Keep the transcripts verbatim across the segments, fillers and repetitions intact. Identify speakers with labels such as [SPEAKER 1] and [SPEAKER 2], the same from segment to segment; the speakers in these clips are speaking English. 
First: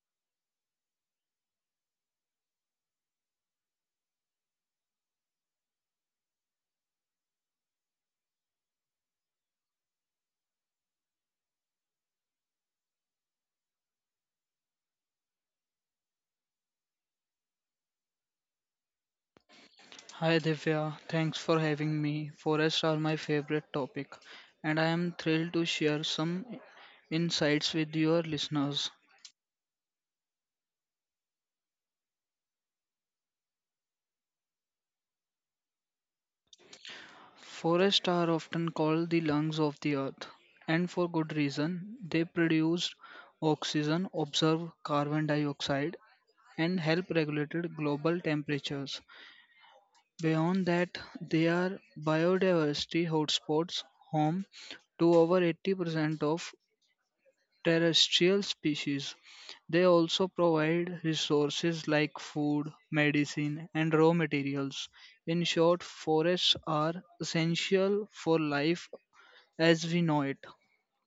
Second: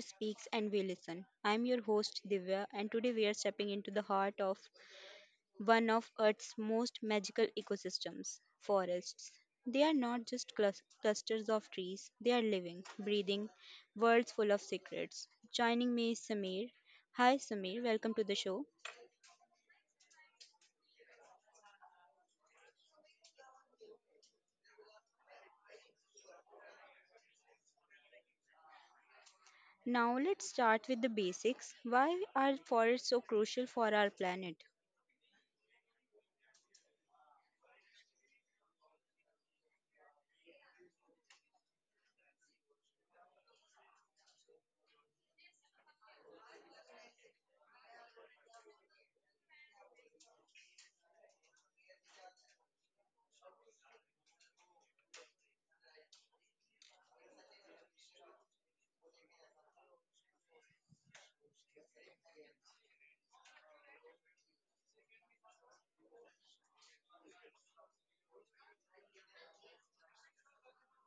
[SPEAKER 1] speaks and we listen. I'm your host Divya, and today we are stepping into the heart of one of Earth's most magical ecosystems forests. They are not just clus- clusters of trees, they are living, breathing worlds full of secrets. Joining me is Samir. Hi, Samir, welcome to the show.
[SPEAKER 2] Hi Divya, thanks for having me. Forests are my favorite topic, and I am thrilled to share some insights with your listeners.
[SPEAKER 1] Now, let's start with the basics. Why are forests so crucial for our planet?
[SPEAKER 2] Forests are often called the lungs of the earth, and for good reason. They produce oxygen, absorb carbon dioxide, and help regulate global temperatures. Beyond that, they are biodiversity hotspots, home to over eighty percent of terrestrial species. They also provide resources like food, medicine, and raw materials. In short, forests are essential for life as we know it.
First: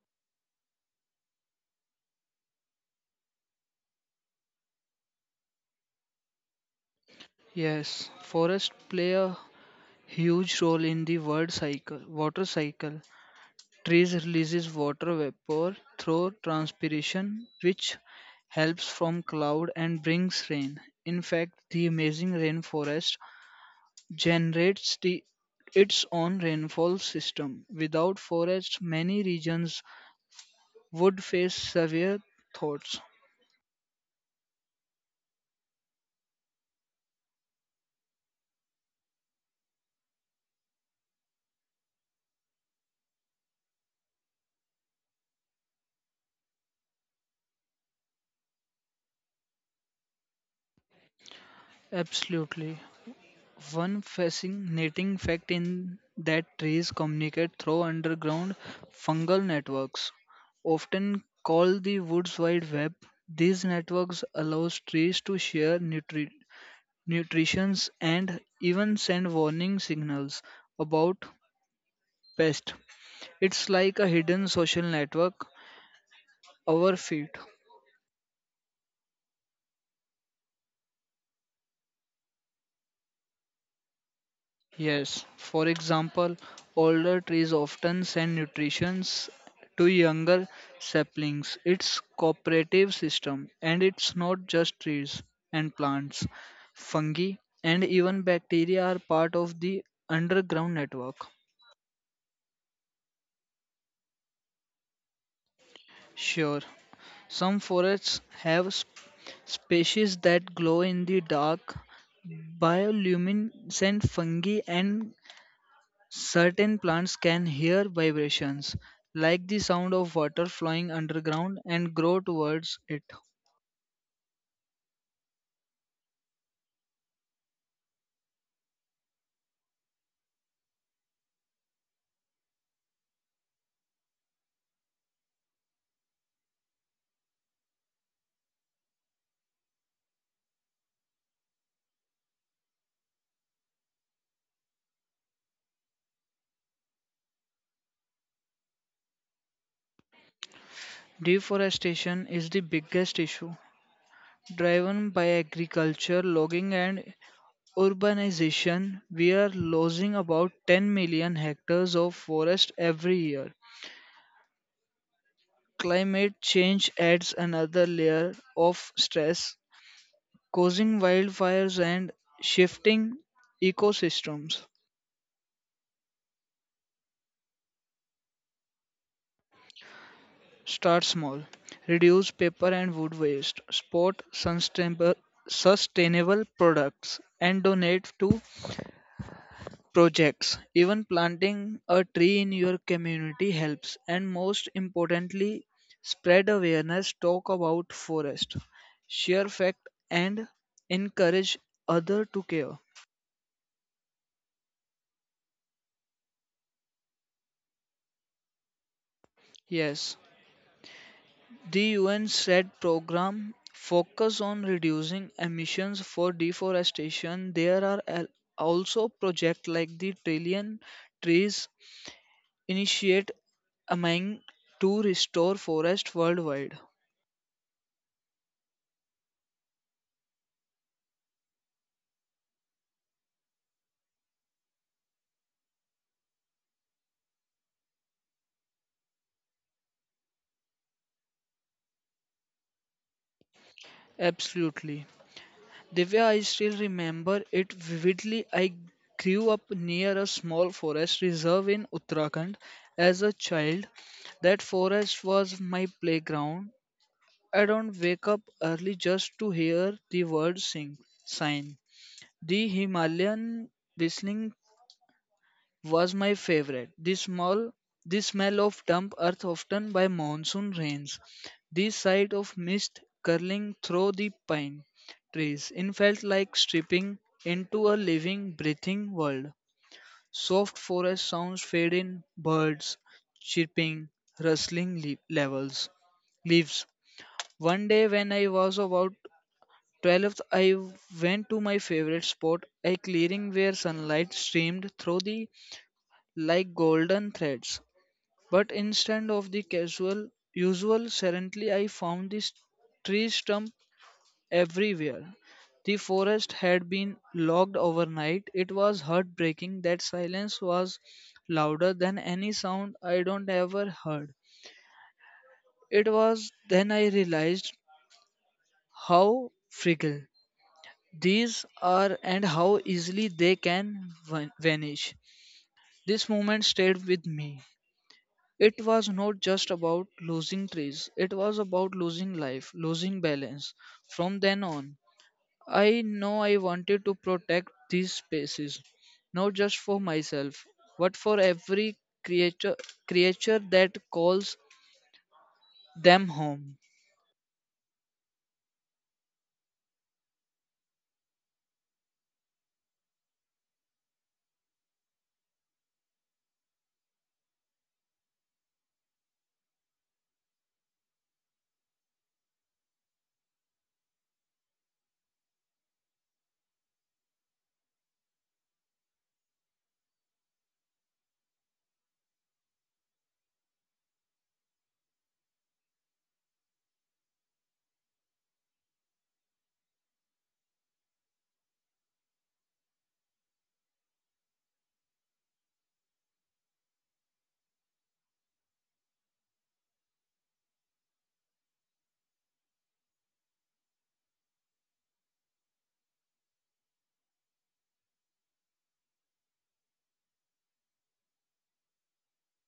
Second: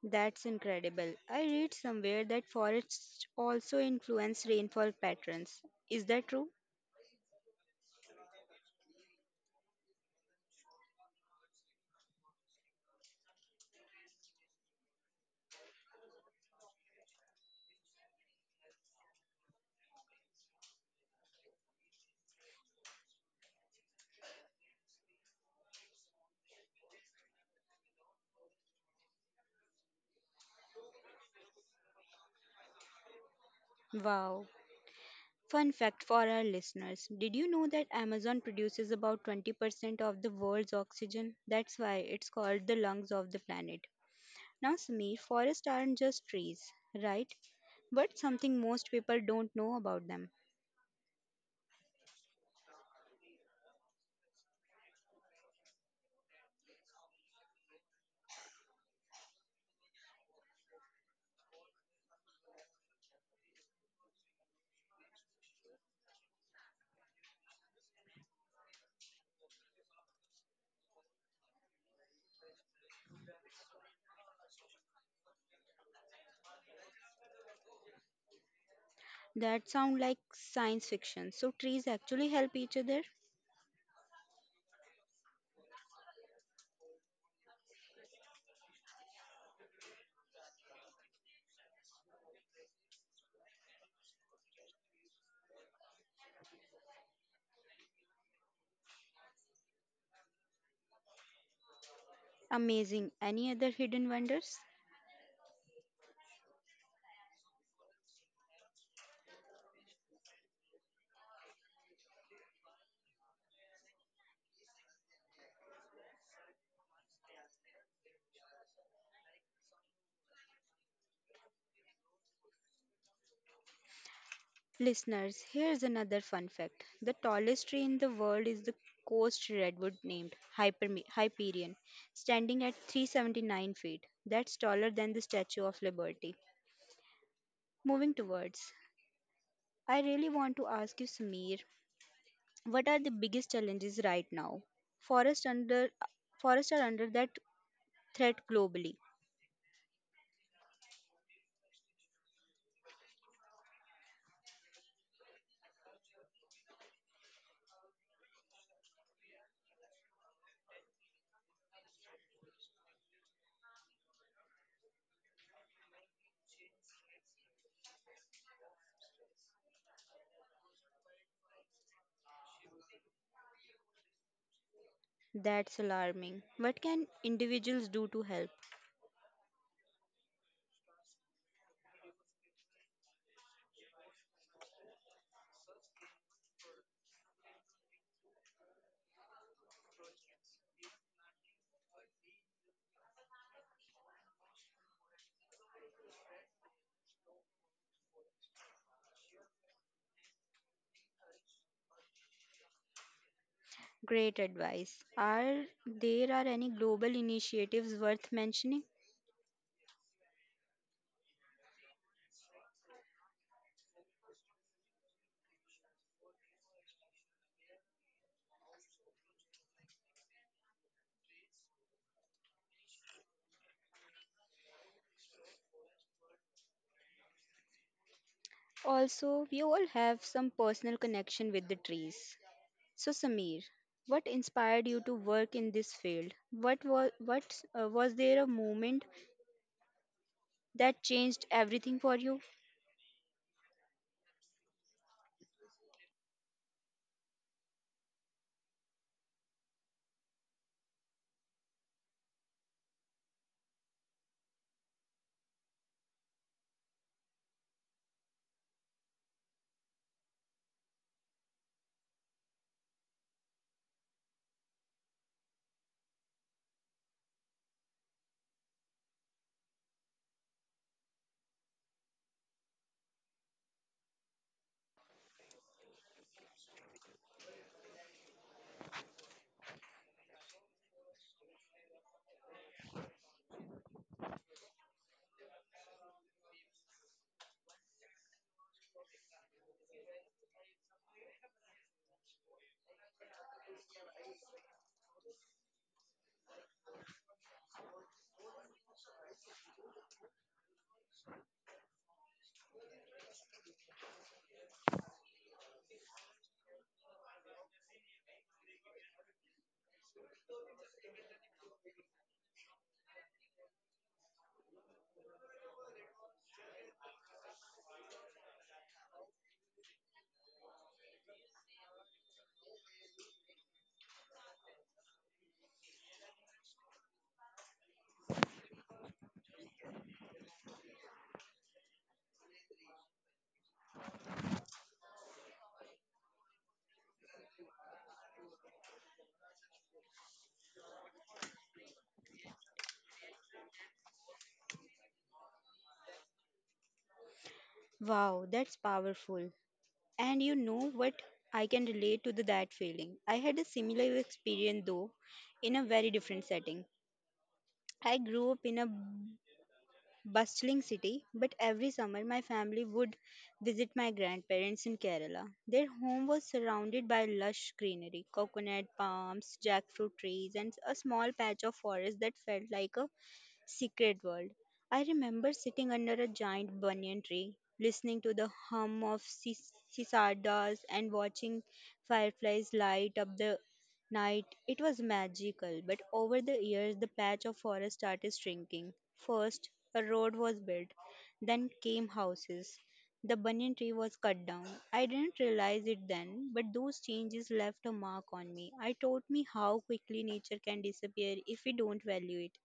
[SPEAKER 1] That's incredible. I read somewhere that forests also influence rainfall patterns. Is that true?
[SPEAKER 2] Yes, forests play a huge role in the world cycle, water cycle. Trees releases water vapor through transpiration, which helps from cloud and brings rain. In fact, the amazing rainforest generates the, its own rainfall system. Without forests, many regions would face severe droughts.
[SPEAKER 1] Wow. Fun fact for our listeners, did you know that Amazon produces about twenty percent of the world's oxygen? That's why it's called the lungs of the planet. Now, Samir, forests aren't just trees, right? But something most people don't know about them.
[SPEAKER 2] Absolutely. One fascinating fact in that trees communicate through underground fungal networks, often called the woods wide web. These networks allows trees to share nutri- nutrition and even send warning signals about pests. It's like a hidden social network, our feet.
[SPEAKER 1] That sound like science fiction. So trees actually help each other?
[SPEAKER 2] Yes, for example, older trees often send nutrition to younger saplings. It's cooperative system, and it's not just trees and plants. Fungi and even bacteria are part of the underground network.
[SPEAKER 1] Amazing. Any other hidden wonders?
[SPEAKER 2] Sure, some forests have sp- species that glow in the dark. Bioluminescent fungi and certain plants can hear vibrations, like the sound of water flowing underground, and grow towards it.
[SPEAKER 1] Listeners, here's another fun fact. The tallest tree in the world is the coast redwood named Hyperme- Hyperion, standing at three hundred seventy-nine feet. That's taller than the Statue of Liberty. Moving towards, I really want to ask you, Samir, what are the biggest challenges right now? Forests under forests are under that threat globally.
[SPEAKER 2] Deforestation is the biggest issue, driven by agriculture, logging, and urbanization. We are losing about ten million hectares of forest every year. Climate change adds another layer of stress, causing wildfires and shifting ecosystems.
[SPEAKER 1] That's alarming. What can individuals do to help?
[SPEAKER 2] Start small. Reduce paper and wood waste. Support sustainable sustainable products and donate to projects. Even planting a tree in your community helps. And most importantly, spread awareness, talk about forest, share fact and encourage other to care.
[SPEAKER 1] Great advice. Are there are any global initiatives worth mentioning?
[SPEAKER 2] Yes. The U N said program focus on reducing emissions for deforestation. There are al- also projects like the Trillion Trees Initiate aiming to restore forest worldwide.
[SPEAKER 1] Also, we all have some personal connection with the trees. So, Samir, what inspired you to work in this field? What was what uh, was there a moment that changed everything for you?
[SPEAKER 2] Absolutely. Divya, I still remember it vividly. I grew up near a small forest reserve in Uttarakhand as a child. That forest was my playground. I don't wake up early just to hear the word sing sign. The Himalayan whistling was my favorite. The small the smell of damp earth often by monsoon rains. The sight of mist curling through the pine trees. It felt like stripping into a living, breathing world. Soft forest sounds fade in, birds chirping, rustling le- levels leaves. One day when I was about twelfth, I went to my favorite spot, a clearing where sunlight streamed through the like golden threads. But instead of the casual, usual serenity, I found this tree stump everywhere. The forest had been logged overnight. It was heartbreaking. That silence was louder than any sound I don't ever heard. It was then I realized how fragile these are, and how easily they can van- vanish. This moment stayed with me. It was not just about losing trees, it was about losing life, losing balance. From then on, I know I wanted to protect these spaces, not just for myself, but for every creature, creature that calls them home.
[SPEAKER 1] Wow, that's powerful. And you know what? I can relate to the, that feeling. I had a similar experience though, in a very different setting. I grew up in a bustling city, but every summer my family would visit my grandparents in Kerala. Their home was surrounded by lush greenery, coconut palms, jackfruit trees, and a small patch of forest that felt like a secret world. I remember sitting under a giant banyan tree, listening to the hum of cis- cicadas and watching fireflies light up the night. It was magical, but over the years, the patch of forest started shrinking. First, a road was built, then came houses. The banyan tree was cut down. I didn't realize it then, but those changes left a mark on me. It taught me how quickly nature can disappear if we don't value it.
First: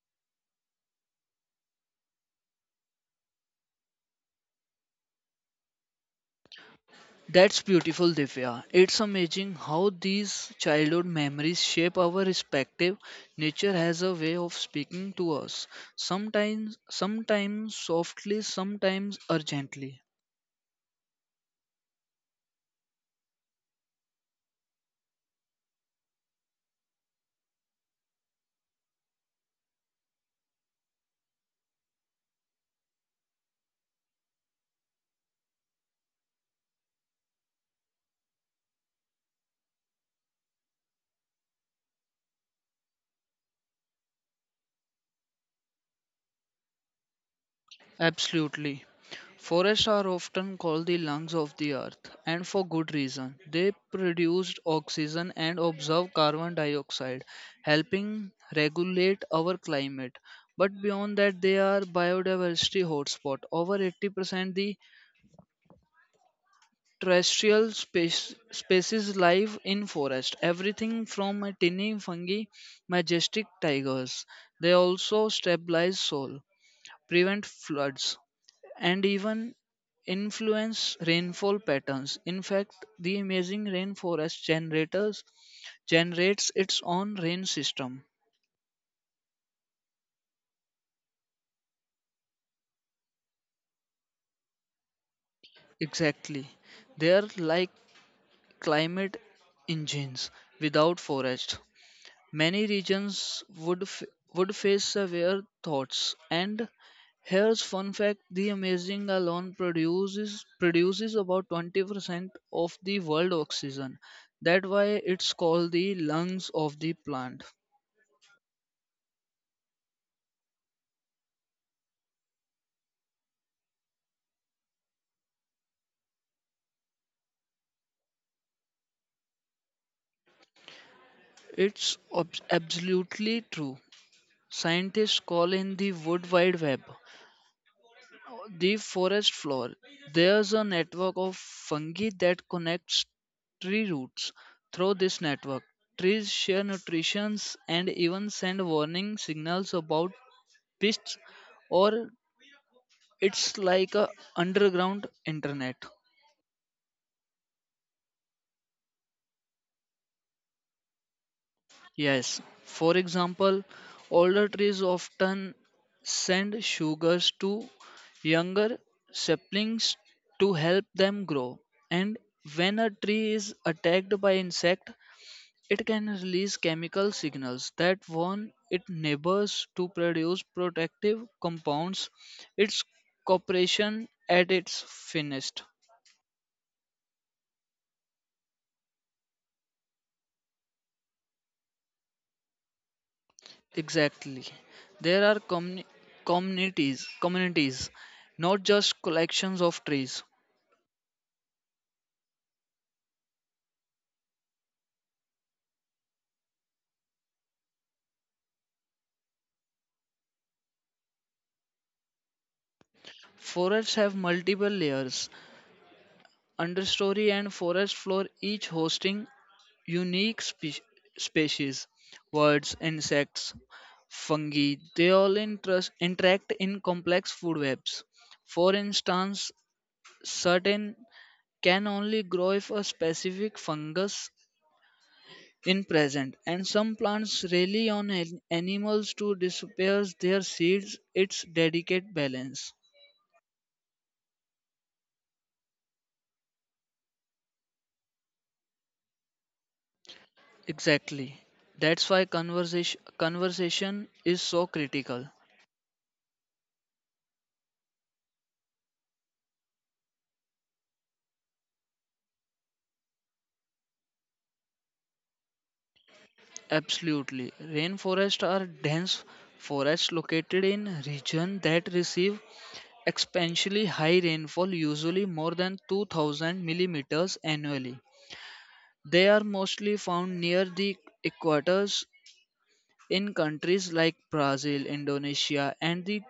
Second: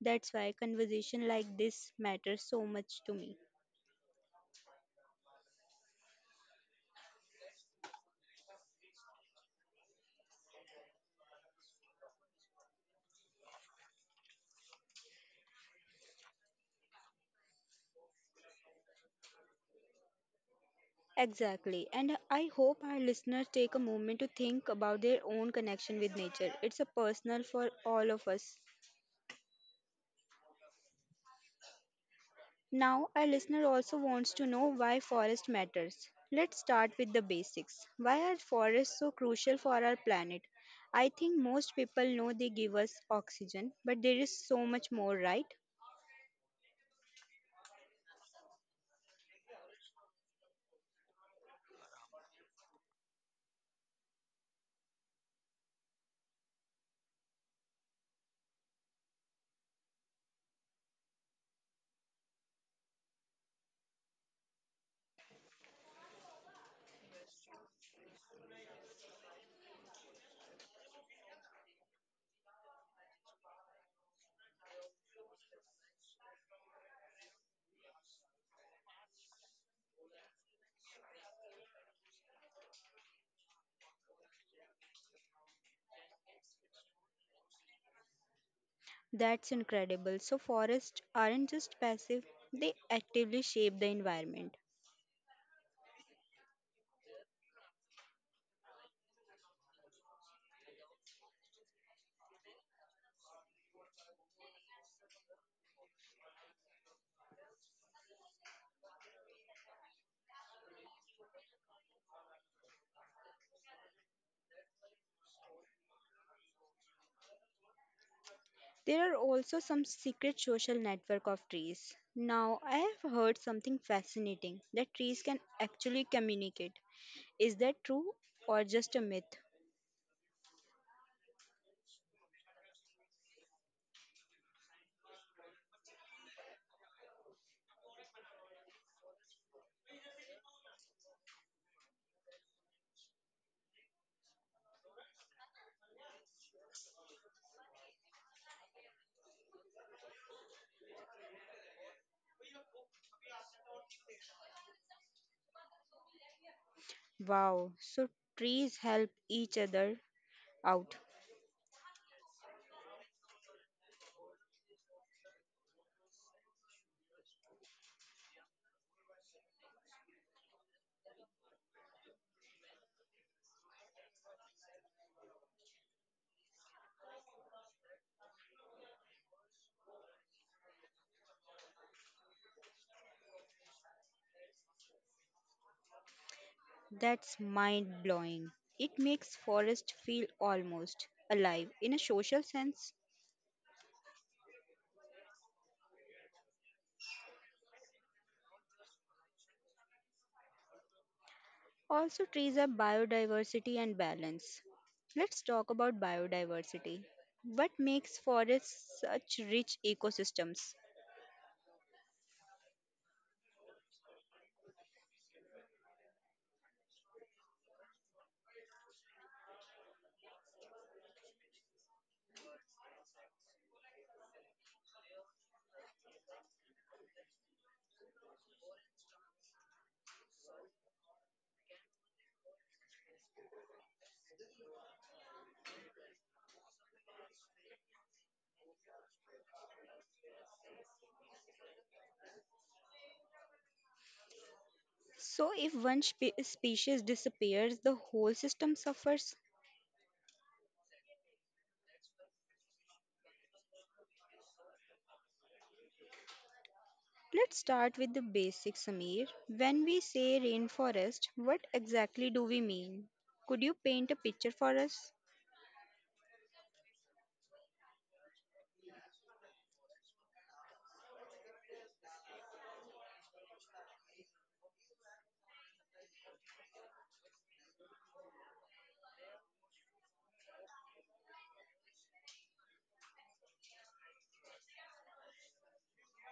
[SPEAKER 1] That's why conversation like this matters so much to me.
[SPEAKER 2] That's beautiful, Divya. It's amazing how these childhood memories shape our respective. Nature has a way of speaking to us, sometimes, sometimes softly, sometimes urgently.
[SPEAKER 1] Exactly. And I hope our listeners take a moment to think about their own connection with nature. It's a personal for all of us. Now, our listener also wants to know why forest matters. Let's start with the basics. Why are forests so crucial for our planet? I think most people know they give us oxygen, but there is so much more, right?
[SPEAKER 2] Absolutely. Forests are often called the lungs of the earth, and for good reason. They produce oxygen and absorb carbon dioxide, helping regulate our climate. But beyond that, they are biodiversity hotspot. Over eighty percent the terrestrial space, species live in forest, everything from a tiny fungi majestic tigers. They also stabilize soil, prevent floods, and even influence rainfall patterns. In fact, the amazing rainforest generators generates its own rain system.
[SPEAKER 1] That's incredible. So, forests aren't just passive, they actively shape the environment.
[SPEAKER 2] Exactly, they are like climate engines. Without forest, many regions would f- would face severe thoughts. And here's fun fact: the amazing alone produces produces about twenty percent of the world oxygen. That's why it's called the lungs of the plant.
[SPEAKER 1] There are also some secret social network of trees. Now, I have heard something fascinating that trees can actually communicate. Is that true or just a myth?
[SPEAKER 2] It's ob- absolutely true. Scientists call in the wood wide web the forest floor. There's a network of fungi that connects tree roots. Through this network, trees share nutrition and even send warning signals about pests, or it's like a underground internet.
[SPEAKER 1] Wow, so trees help each other out.
[SPEAKER 2] Yes, for example, older trees often send sugars to younger saplings to help them grow. And when a tree is attacked by insect, it can release chemical signals that warn its neighbors to produce protective compounds. It's cooperation at its finest.
[SPEAKER 1] That's mind blowing. It makes forest feel almost alive in a social sense.
[SPEAKER 2] Exactly. There are communi- communities, communities, not just collections of trees.
[SPEAKER 1] Also, trees are biodiversity and balance. Let's talk about biodiversity. What makes forests such rich ecosystems?
[SPEAKER 2] Forests have multiple layers, understory and forest floor, each hosting unique spe- species, birds, insects, fungi. They all interest, interact in complex food webs. For instance, certain can only grow if a specific fungus in present, and some plants rely on an- animals to disperse their seeds. Its delicate balance.
[SPEAKER 1] So, if one spe- species disappears, the whole system suffers.
[SPEAKER 2] Exactly, that's why conversation conversation is so critical.
[SPEAKER 1] Let's start with the basics, Samir. When we say rainforest, what exactly do we mean? Could you paint a picture for us?
[SPEAKER 2] Absolutely. Rainforests are dense forests located in regions that receive exponentially high rainfall, usually more than two thousand millimeters annually. They are mostly found near the equators in countries like Brazil, Indonesia, and the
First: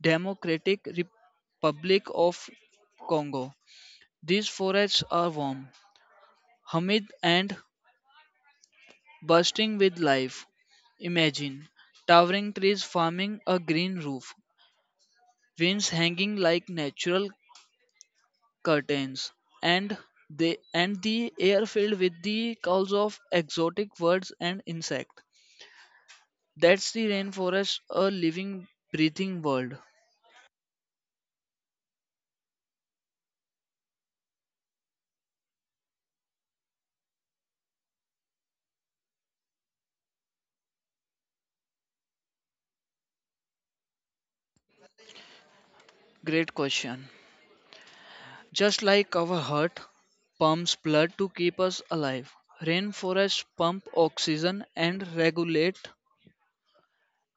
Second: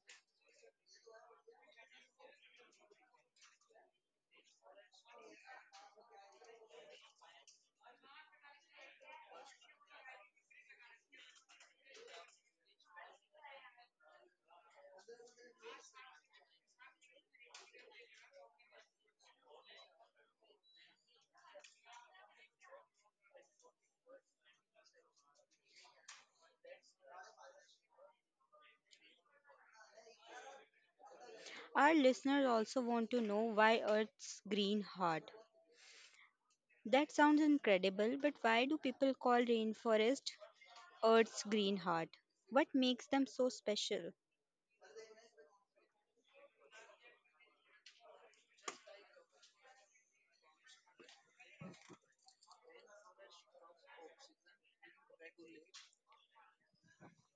[SPEAKER 2] Democratic Republic of Congo. These forests are warm, humid, and bursting with life. Imagine towering trees forming a green roof, winds hanging like natural curtains, and the and the air filled with the calls of exotic birds and insects. That's the rainforest, a living, breathing world.
[SPEAKER 1] Our listeners also want to know why Earth's green heart. That sounds incredible, but why do people call rainforest Earth's green heart. What makes them so special?
[SPEAKER 2] Great question. Just like our heart pumps blood to keep us alive, rainforests pump oxygen and regulate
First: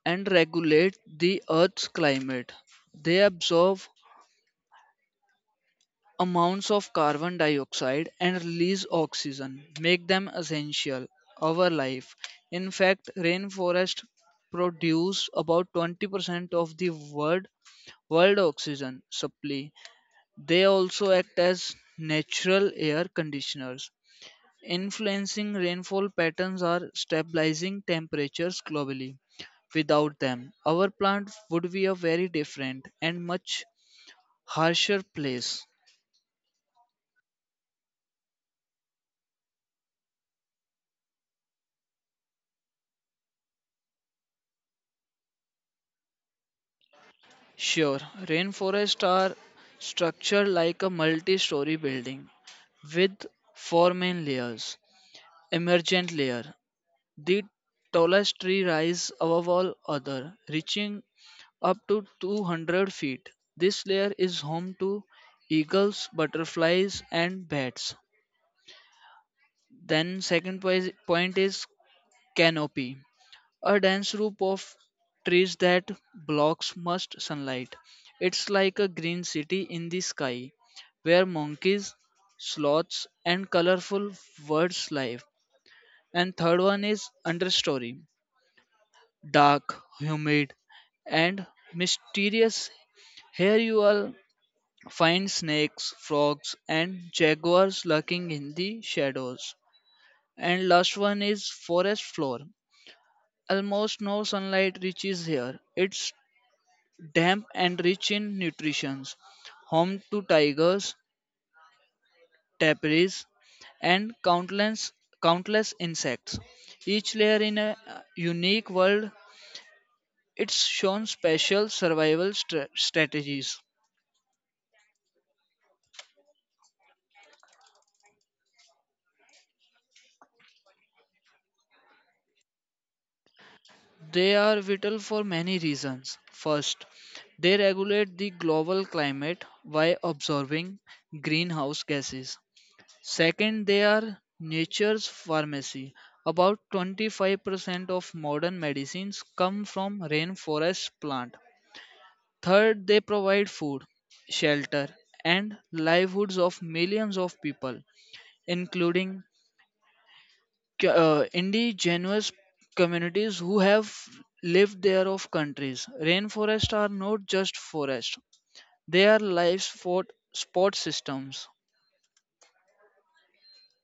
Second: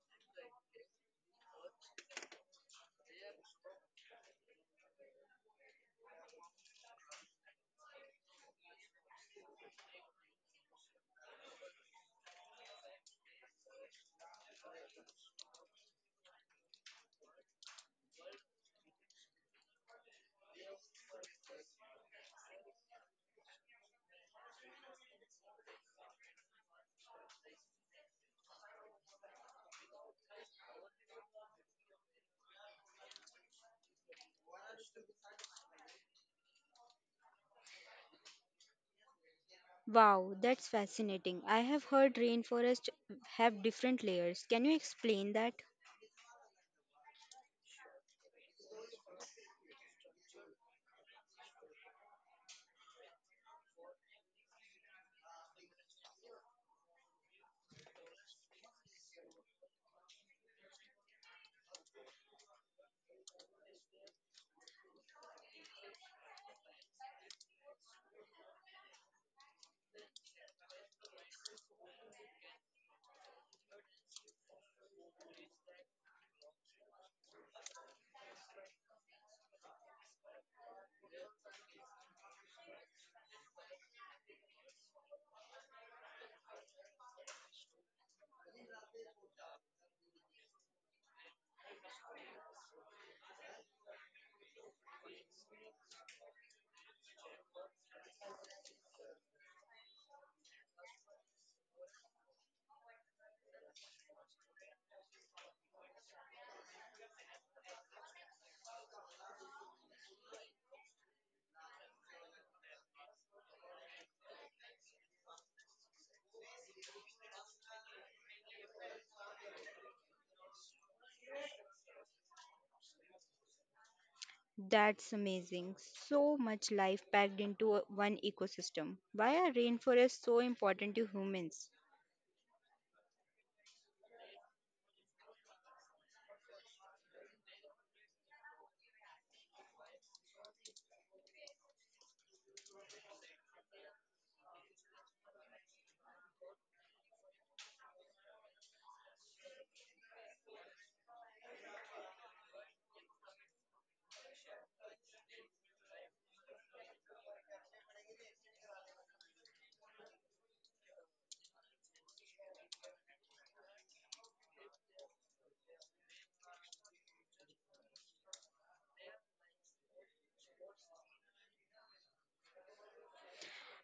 [SPEAKER 2] and regulate the Earth's climate. They absorb amounts of carbon dioxide and release oxygen, make them essential our life. In fact, rainforests produce about twenty percent of the world world oxygen supply. They also act as natural air conditioners, influencing rainfall patterns are stabilizing temperatures globally. Without them, our plant would be a very different and much harsher place.
[SPEAKER 1] Wow, that's fascinating. I have heard rainforests have different layers. Can you explain that?
[SPEAKER 2] Sure, rainforests are structured like a multi story building with four main layers. Emergent layer: the tallest tree rises above all other, reaching up to two hundred feet. This layer is home to eagles, butterflies, and bats. Then, second poi- point is canopy, a dense roof of trees that blocks most sunlight. It's like a green city in the sky, where monkeys, sloths, and colorful birds live. And third one is understory, dark, humid, and mysterious. Here you will find snakes, frogs, and jaguars lurking in the shadows. And last one is forest floor. Almost no sunlight reaches here. It's damp and rich in nutrition. Home to tigers, tapirs, and countless countless insects. Each layer in a uh, unique world. It's shown special survival stra- strategies.
[SPEAKER 1] That's amazing. So much life packed into a- one ecosystem. Why are rainforests so important to humans?
[SPEAKER 2] They are vital for many reasons. First, they regulate the global climate by absorbing greenhouse gases. Second, they are nature's pharmacy. About twenty-five percent of modern medicines come from rainforest plant. Third, they provide food, shelter, and livelihoods of millions of people, including c- uh, indigenous communities who have lived there of countries. Rainforests are not just forests; they are life sport, sport systems.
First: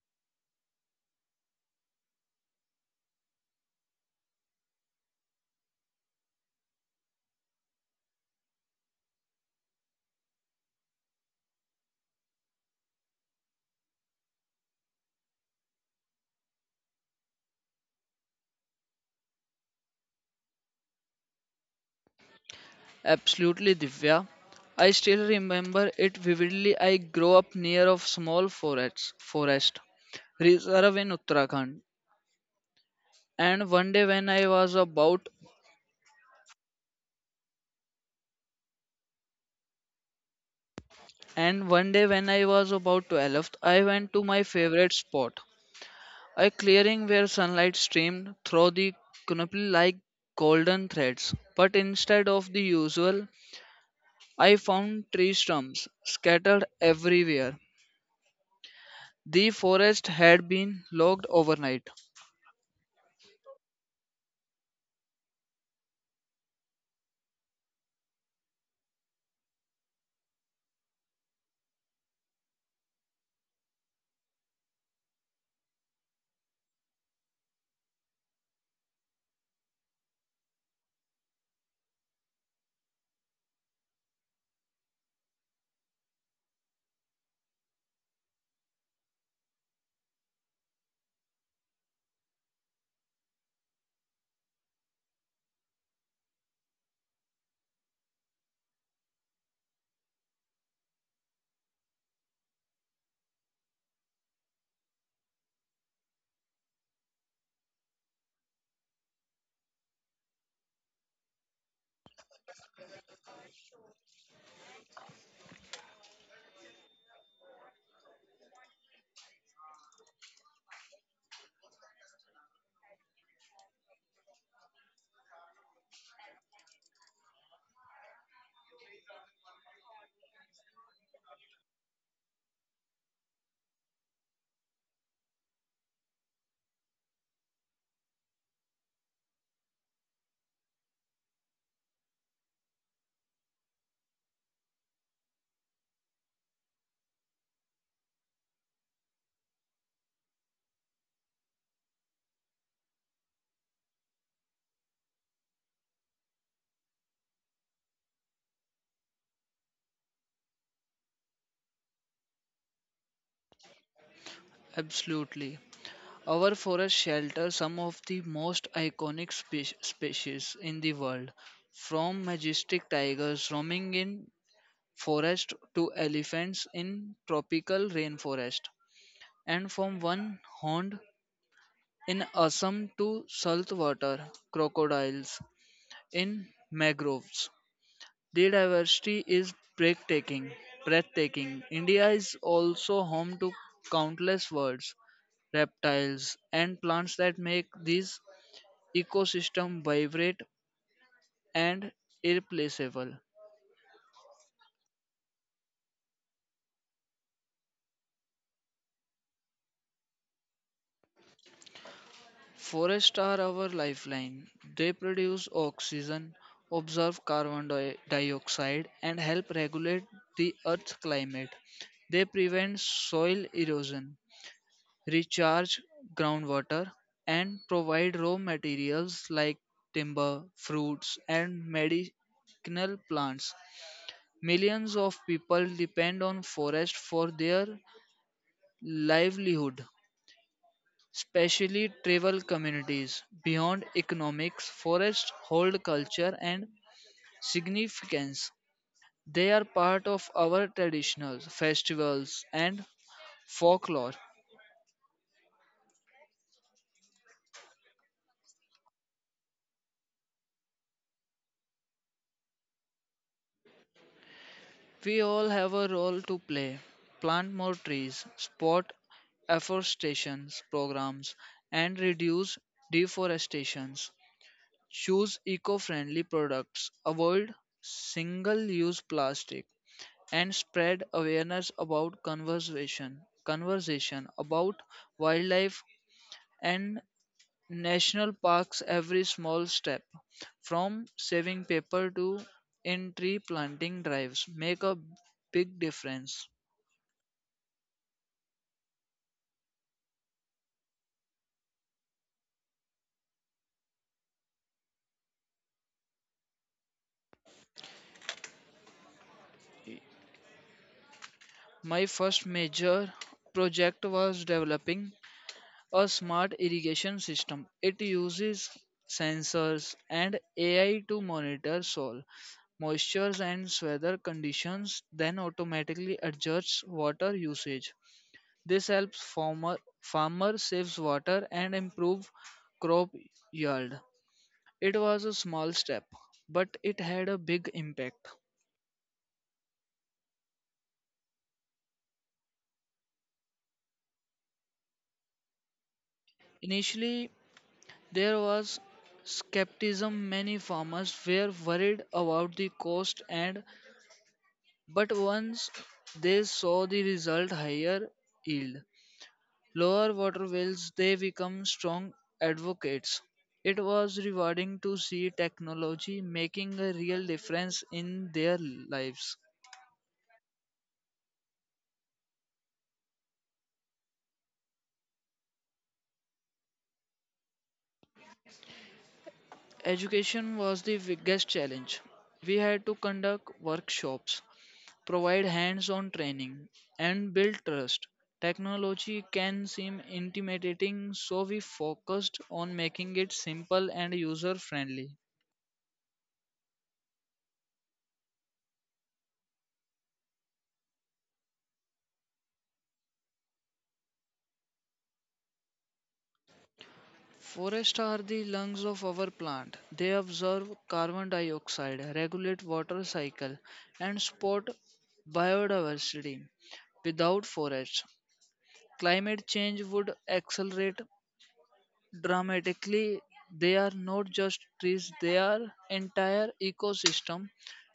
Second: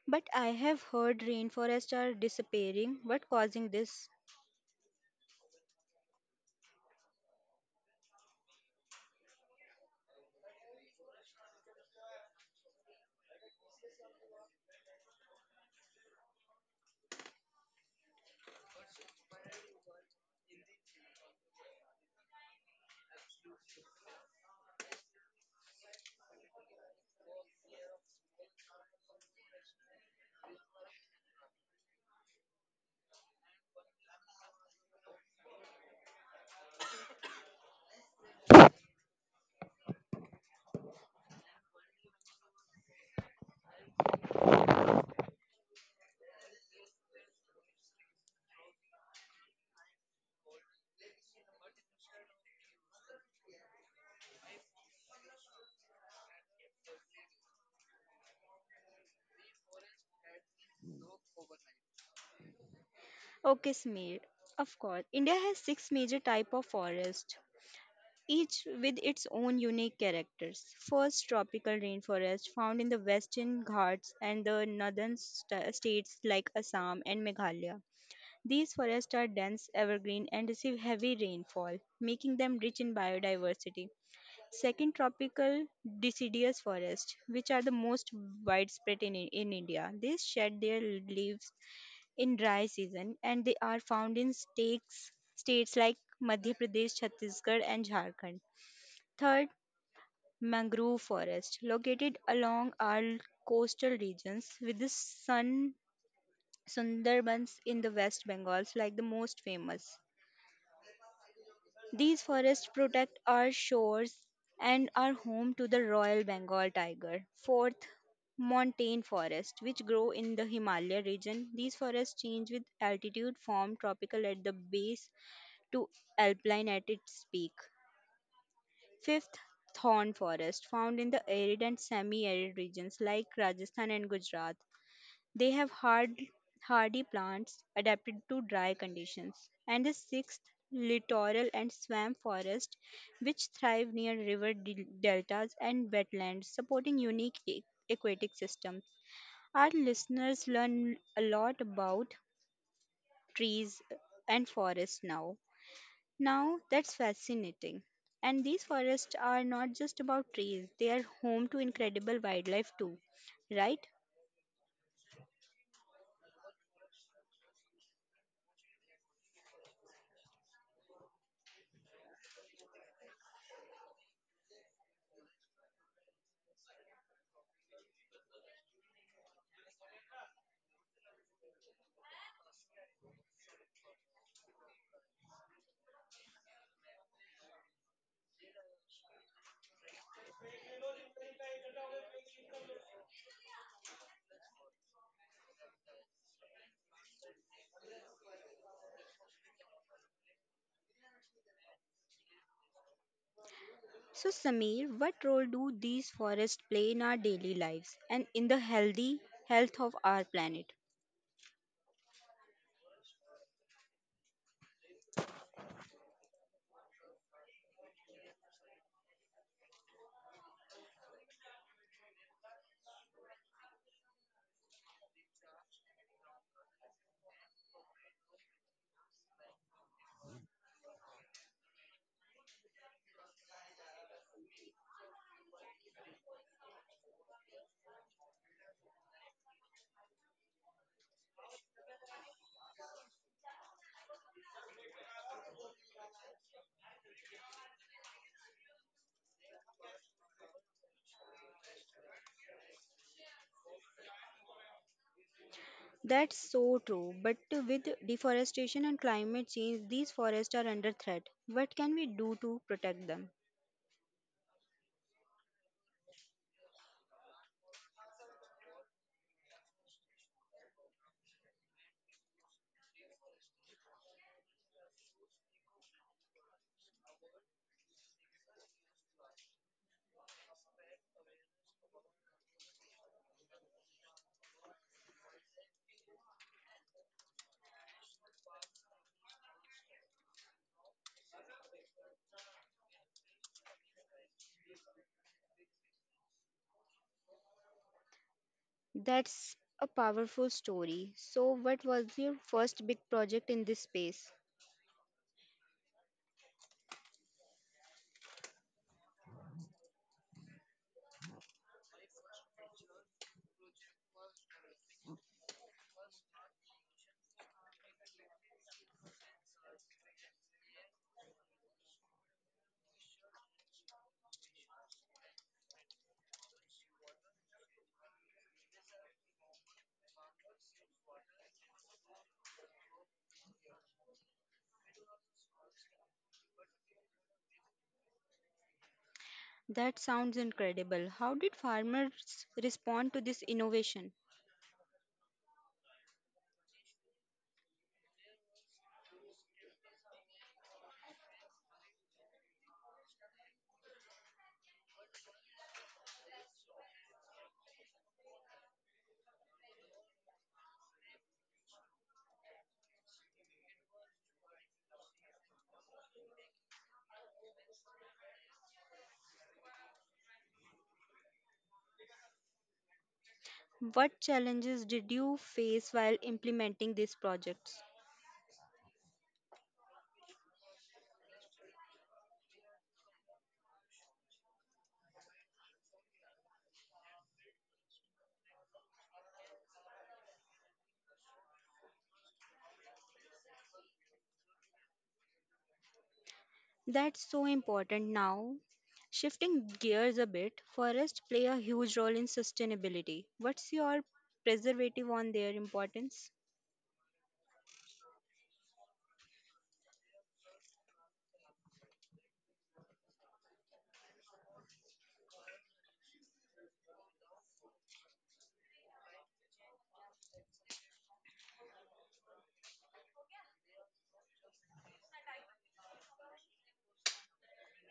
[SPEAKER 1] But I have heard rainforests are disappearing. What causing this?
[SPEAKER 2] Absolutely, Divya. I still remember it vividly. I grew up near of small forests, forest reserve in Uttarakhand, and one day when I was about and one day when I was about twelve, I went to my favorite spot, a clearing where sunlight streamed through the canopy like golden threads. But instead of the usual, I found tree stumps scattered everywhere. The forest had been logged overnight.
[SPEAKER 1] Okay, Smir. Of course, India has six major type of forest. Each with its own unique characters. First, tropical rainforest found in the Western Ghats and the northern sta- states like Assam and Meghalaya. These forests are dense, evergreen, and receive heavy rainfall, making them rich in biodiversity. Second, tropical deciduous forest, which are the most widespread in, in India. They shed their leaves in dry season and they are found in states, states like Madhya Pradesh, Chhattisgarh, and Jharkhand. Third, mangrove forest located along our coastal regions with the sun Sundarbans in the West Bengals like the most famous. These forests protect our shores and are home to the Royal Bengal tiger. Fourth, montane forest, which grow in the Himalaya region. These forests change with altitude, form tropical at the base to alpine at its peak. Fifth, thorn forest found in the arid and semi-arid regions like Rajasthan and Gujarat. They have hard, hardy plants adapted to dry conditions. And the sixth, littoral and swamp forest, which thrive near river del- deltas and wetlands, supporting unique a- aquatic systems. Our listeners learn a lot about trees and forests now. Now that's fascinating. And these forests are not just about trees, they are home to incredible wildlife too, right?
[SPEAKER 2] Absolutely. Our forests shelter some of the most iconic spe- species in the world, from majestic tigers roaming in forest to elephants in tropical rainforest, and from one horned in Assam to saltwater crocodiles in mangroves. The diversity is breathtaking. Breathtaking. India is also home to countless birds, reptiles, and plants that make this ecosystem vibrant and irreplaceable.
[SPEAKER 1] So, Samir, what role do these forests play in our daily lives and in the healthy health of our planet?
[SPEAKER 2] Forests are our lifeline. They produce oxygen, absorb carbon di- dioxide, and help regulate the Earth's climate. They prevent soil erosion, recharge groundwater, and provide raw materials like timber, fruits, and medicinal plants. Millions of people depend on forests for their livelihood, especially tribal communities. Beyond economics, forests hold culture and significance. They are part of our traditions, festivals, and folklore.
[SPEAKER 1] That's so true, but with deforestation and climate change, these forests are under threat. What can we do to protect them?
[SPEAKER 2] We all have a role to play. Plant more trees, support afforestation programs, and reduce deforestation. Choose eco friendly products, avoid single use plastic, and spread awareness about conservation, conversation about wildlife and national parks. Every small step, from saving paper to in tree planting drives, make a big difference.
[SPEAKER 1] That's a powerful story. So, what was your first big project in this space?
[SPEAKER 2] My first major project was developing a smart irrigation system. It uses sensors and A I to monitor soil moisture and weather conditions, then automatically adjusts water usage. This helps farmer farmer saves water and improve crop yield. It was a small step, but it had a big impact.
[SPEAKER 1] That sounds incredible. How did farmers respond to this innovation?
[SPEAKER 2] Initially, there was skepticism. Many farmers were worried about the cost and. But once they saw the result, higher yield, lower water wells, they become strong advocates. It was rewarding to see technology making a real difference in their lives.
[SPEAKER 1] What challenges did you face while implementing these projects?
[SPEAKER 2] Education was the biggest challenge. We had to conduct workshops, provide hands on training, and build trust. Technology can seem intimidating, so we focused on making it simple and user friendly.
[SPEAKER 1] That's so important now. Shifting gears a bit, forests play a huge role in sustainability. What's your preservative on their importance?
[SPEAKER 2] Forests are the lungs of our plant. They absorb carbon dioxide, regulate water cycle, and support biodiversity. Without forests, climate change would accelerate dramatically. They are not just trees, they are entire ecosystem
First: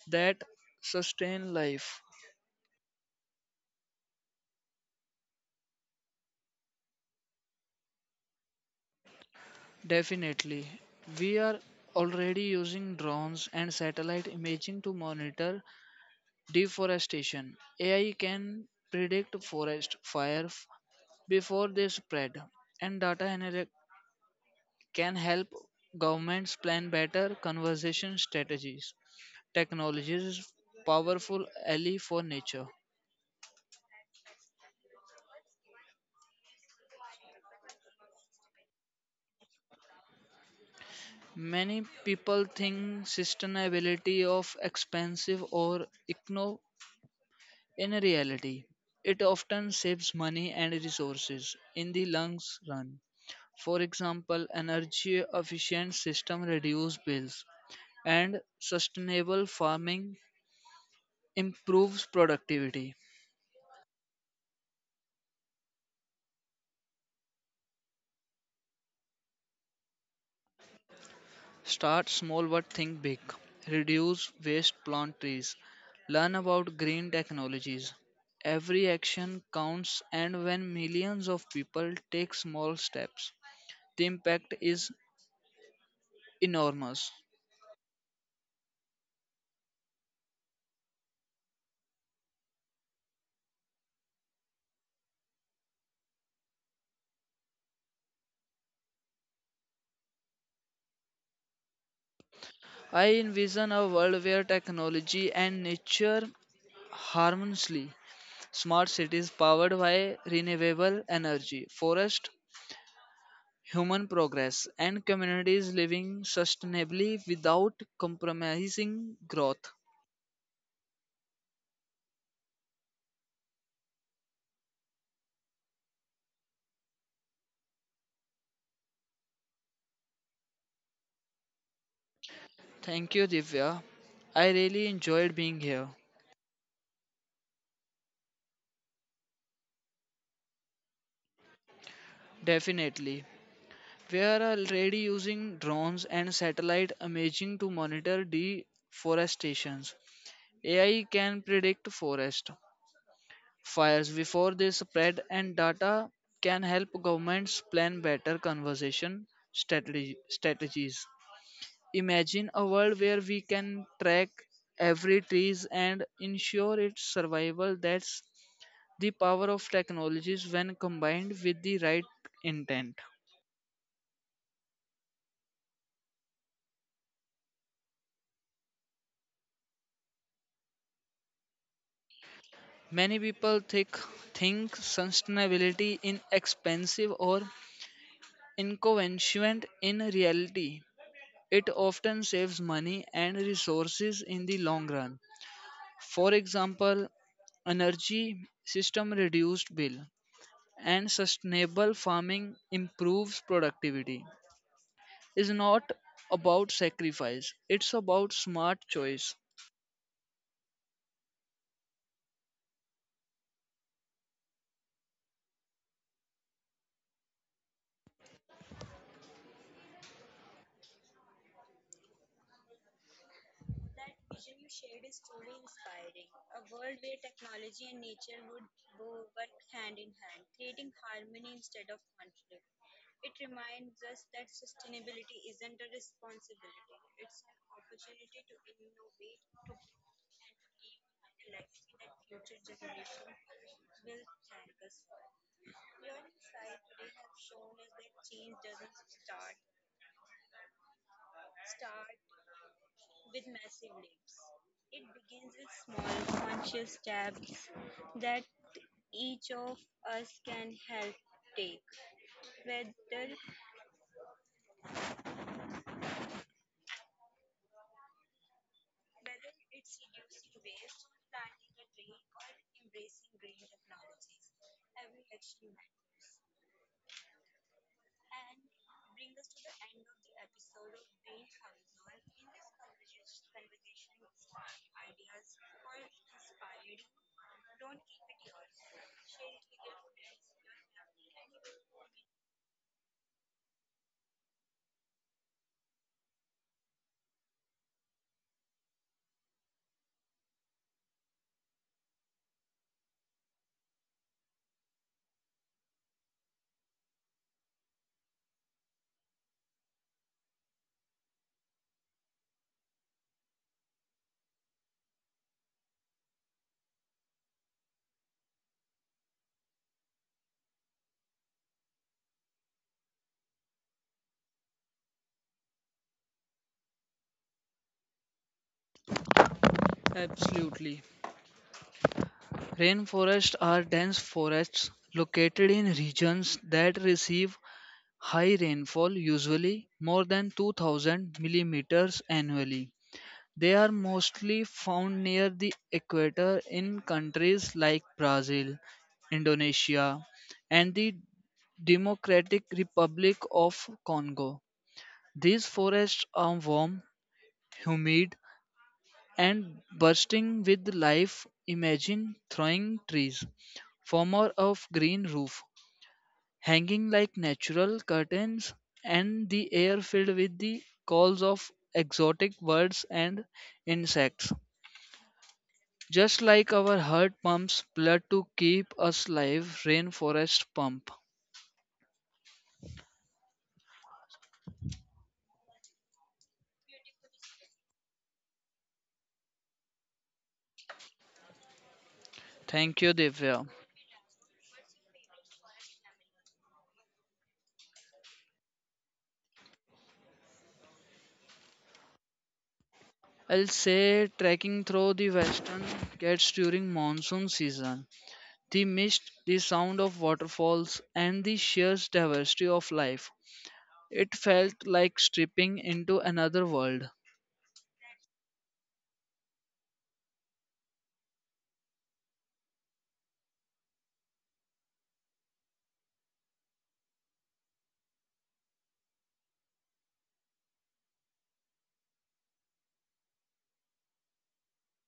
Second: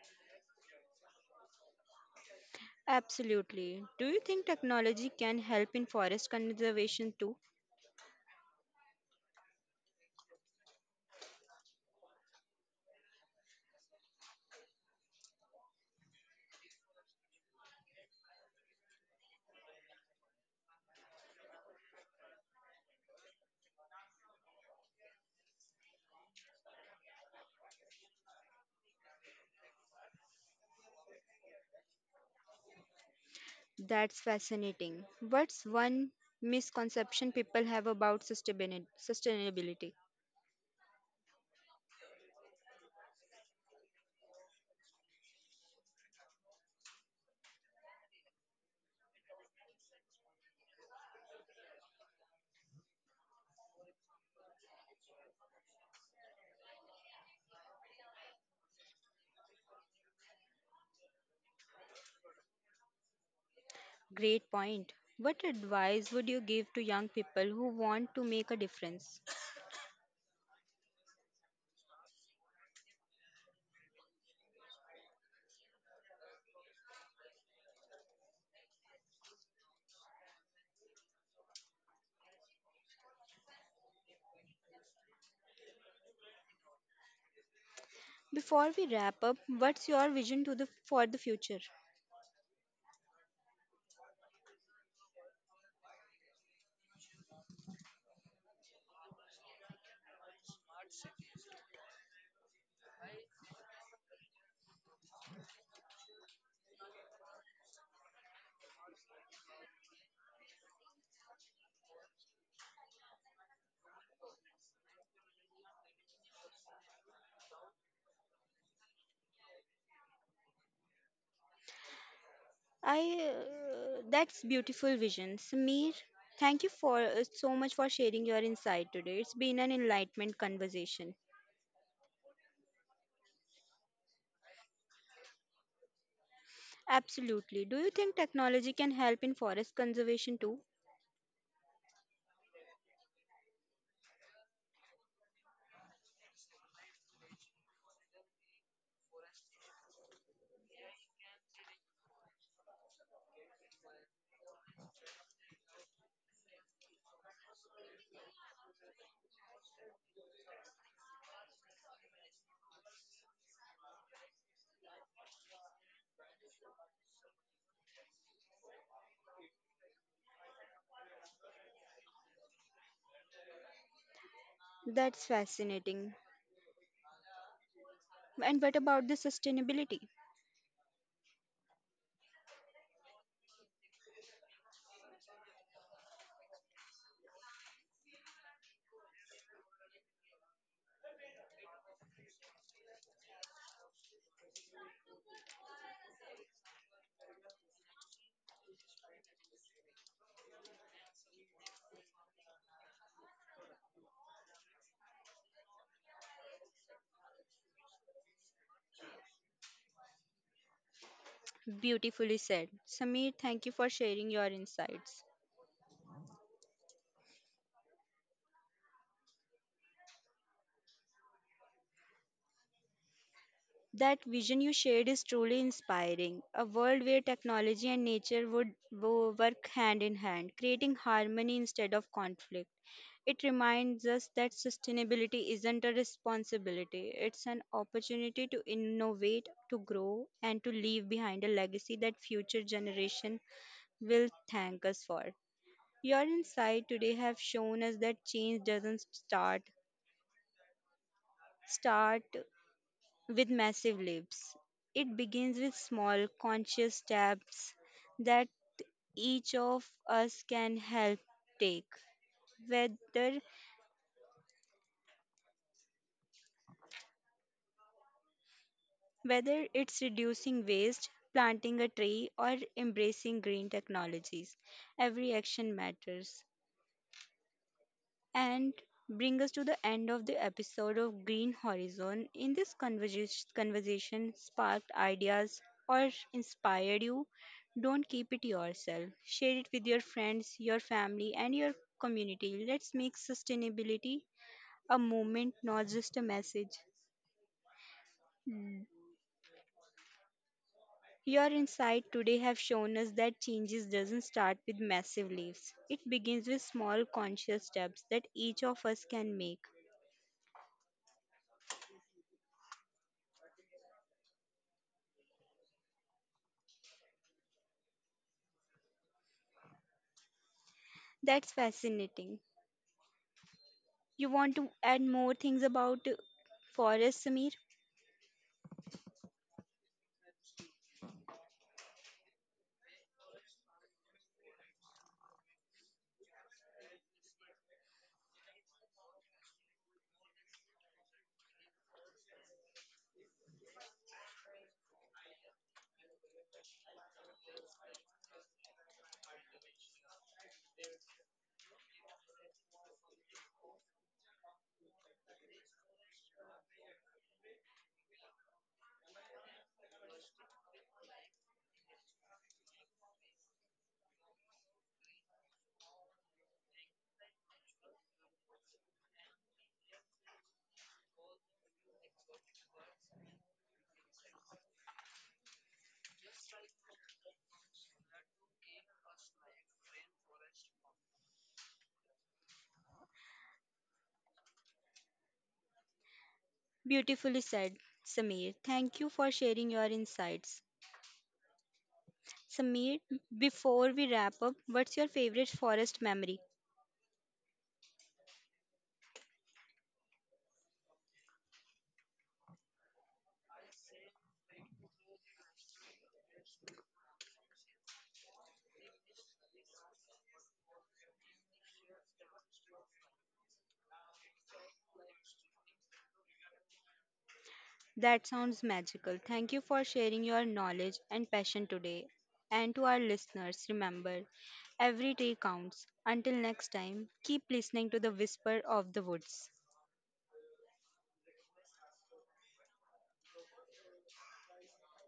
[SPEAKER 2] that sustain life.
[SPEAKER 1] Absolutely. Do you think technology can help in forest conservation too?
[SPEAKER 2] Definitely. We are already using drones and satellite imaging to monitor deforestation. A I can predict forest fires before they spread, and data analytics can help governments plan better conservation strategies. Technology is powerful ally for nature.
[SPEAKER 1] That's fascinating. What's one misconception people have about sustainabili- sustainability?
[SPEAKER 2] Many people think sustainability of expensive or econo. In reality, it often saves money and resources in the long run. For example, energy-efficient systems reduce bills, and sustainable farming improves productivity.
[SPEAKER 1] Great point. What advice would you give to young people who want to make a difference?
[SPEAKER 2] Start small but think big. Reduce waste, plant trees, learn about green technologies. Every action counts, and when millions of people take small steps, the impact is enormous.
[SPEAKER 1] Before we wrap up, what's your vision to the for the future?
[SPEAKER 2] I envision a world where technology and nature harmoniously smart cities powered by renewable energy, forest, human progress, and communities living sustainably without compromising growth.
[SPEAKER 1] I uh, that's beautiful vision, Samir. Thank you for uh, so much for sharing your insight today. It's been an enlightenment conversation.
[SPEAKER 2] Thank you, Divya. I really enjoyed being here.
[SPEAKER 1] Absolutely. Do you think technology can help in forest conservation too?
[SPEAKER 2] Definitely. We are already using drones and satellite imaging to monitor deforestations. A I can predict forest fires before they spread, and data can help governments plan better conservation strategy, strategies. Imagine a world where we can track every trees and ensure its survival. That's the power of technologies when combined with the right intent.
[SPEAKER 1] That's fascinating. And what about the sustainability?
[SPEAKER 2] Many people think think sustainability in expensive or inconvenient. In reality, it often saves money and resources in the long run. For example, energy system reduced bill and sustainable farming improves productivity. Is not about sacrifice, it's about smart choice.
[SPEAKER 1] Beautifully said. Samir, thank you for sharing your insights. That vision you shared is truly inspiring. A world where technology and nature would wo- work hand in hand, creating harmony instead of conflict. It reminds us that sustainability isn't a responsibility, it's an opportunity to innovate, to grow, and to leave behind a legacy that future generations will thank us for. Your insight today have shown us that change doesn't start start with massive leaps. It begins with small, conscious steps that each of us can help take, whether, whether it's reducing waste, planting a tree, or embracing green technologies. Every action matters. And bring us to the end of the episode of Green Horizon. In this conversa- conversation, sparked ideas or inspired you, don't keep it yourself. Share it with your friends, your family, and your community. Let's make sustainability a movement, not just a message. Your insight today have shown us that changes doesn't start with massive leaps. It begins with small conscious steps that each of us can make. That's fascinating. You want to add more things about uh, forest, Samir?
[SPEAKER 2] Absolutely. Rainforests are dense forests located in regions that receive high rainfall, usually more than 2000 millimeters annually. They are mostly found near the equator in countries like Brazil, Indonesia, and the Democratic Republic of Congo. These forests are warm, humid, and bursting with life. Imagine throwing trees, former of green roof, hanging like natural curtains, and the air filled with the calls of exotic birds and insects. Just like our heart pumps blood to keep us alive, rainforest pump.
[SPEAKER 1] Beautifully said, Samir. Thank you for sharing your insights. Samir,
[SPEAKER 2] Thank you, Divya.
[SPEAKER 1] before we wrap up, what's your favorite forest memory?
[SPEAKER 2] I'll say trekking through the western Ghats during monsoon season. The mist, the sound of waterfalls, and the sheer diversity of life. It felt like stripping into another world.
[SPEAKER 1] That sounds magical. Thank you for sharing your knowledge and passion today. And to our listeners, remember, every day counts. Until next time, keep listening to the whisper of the woods.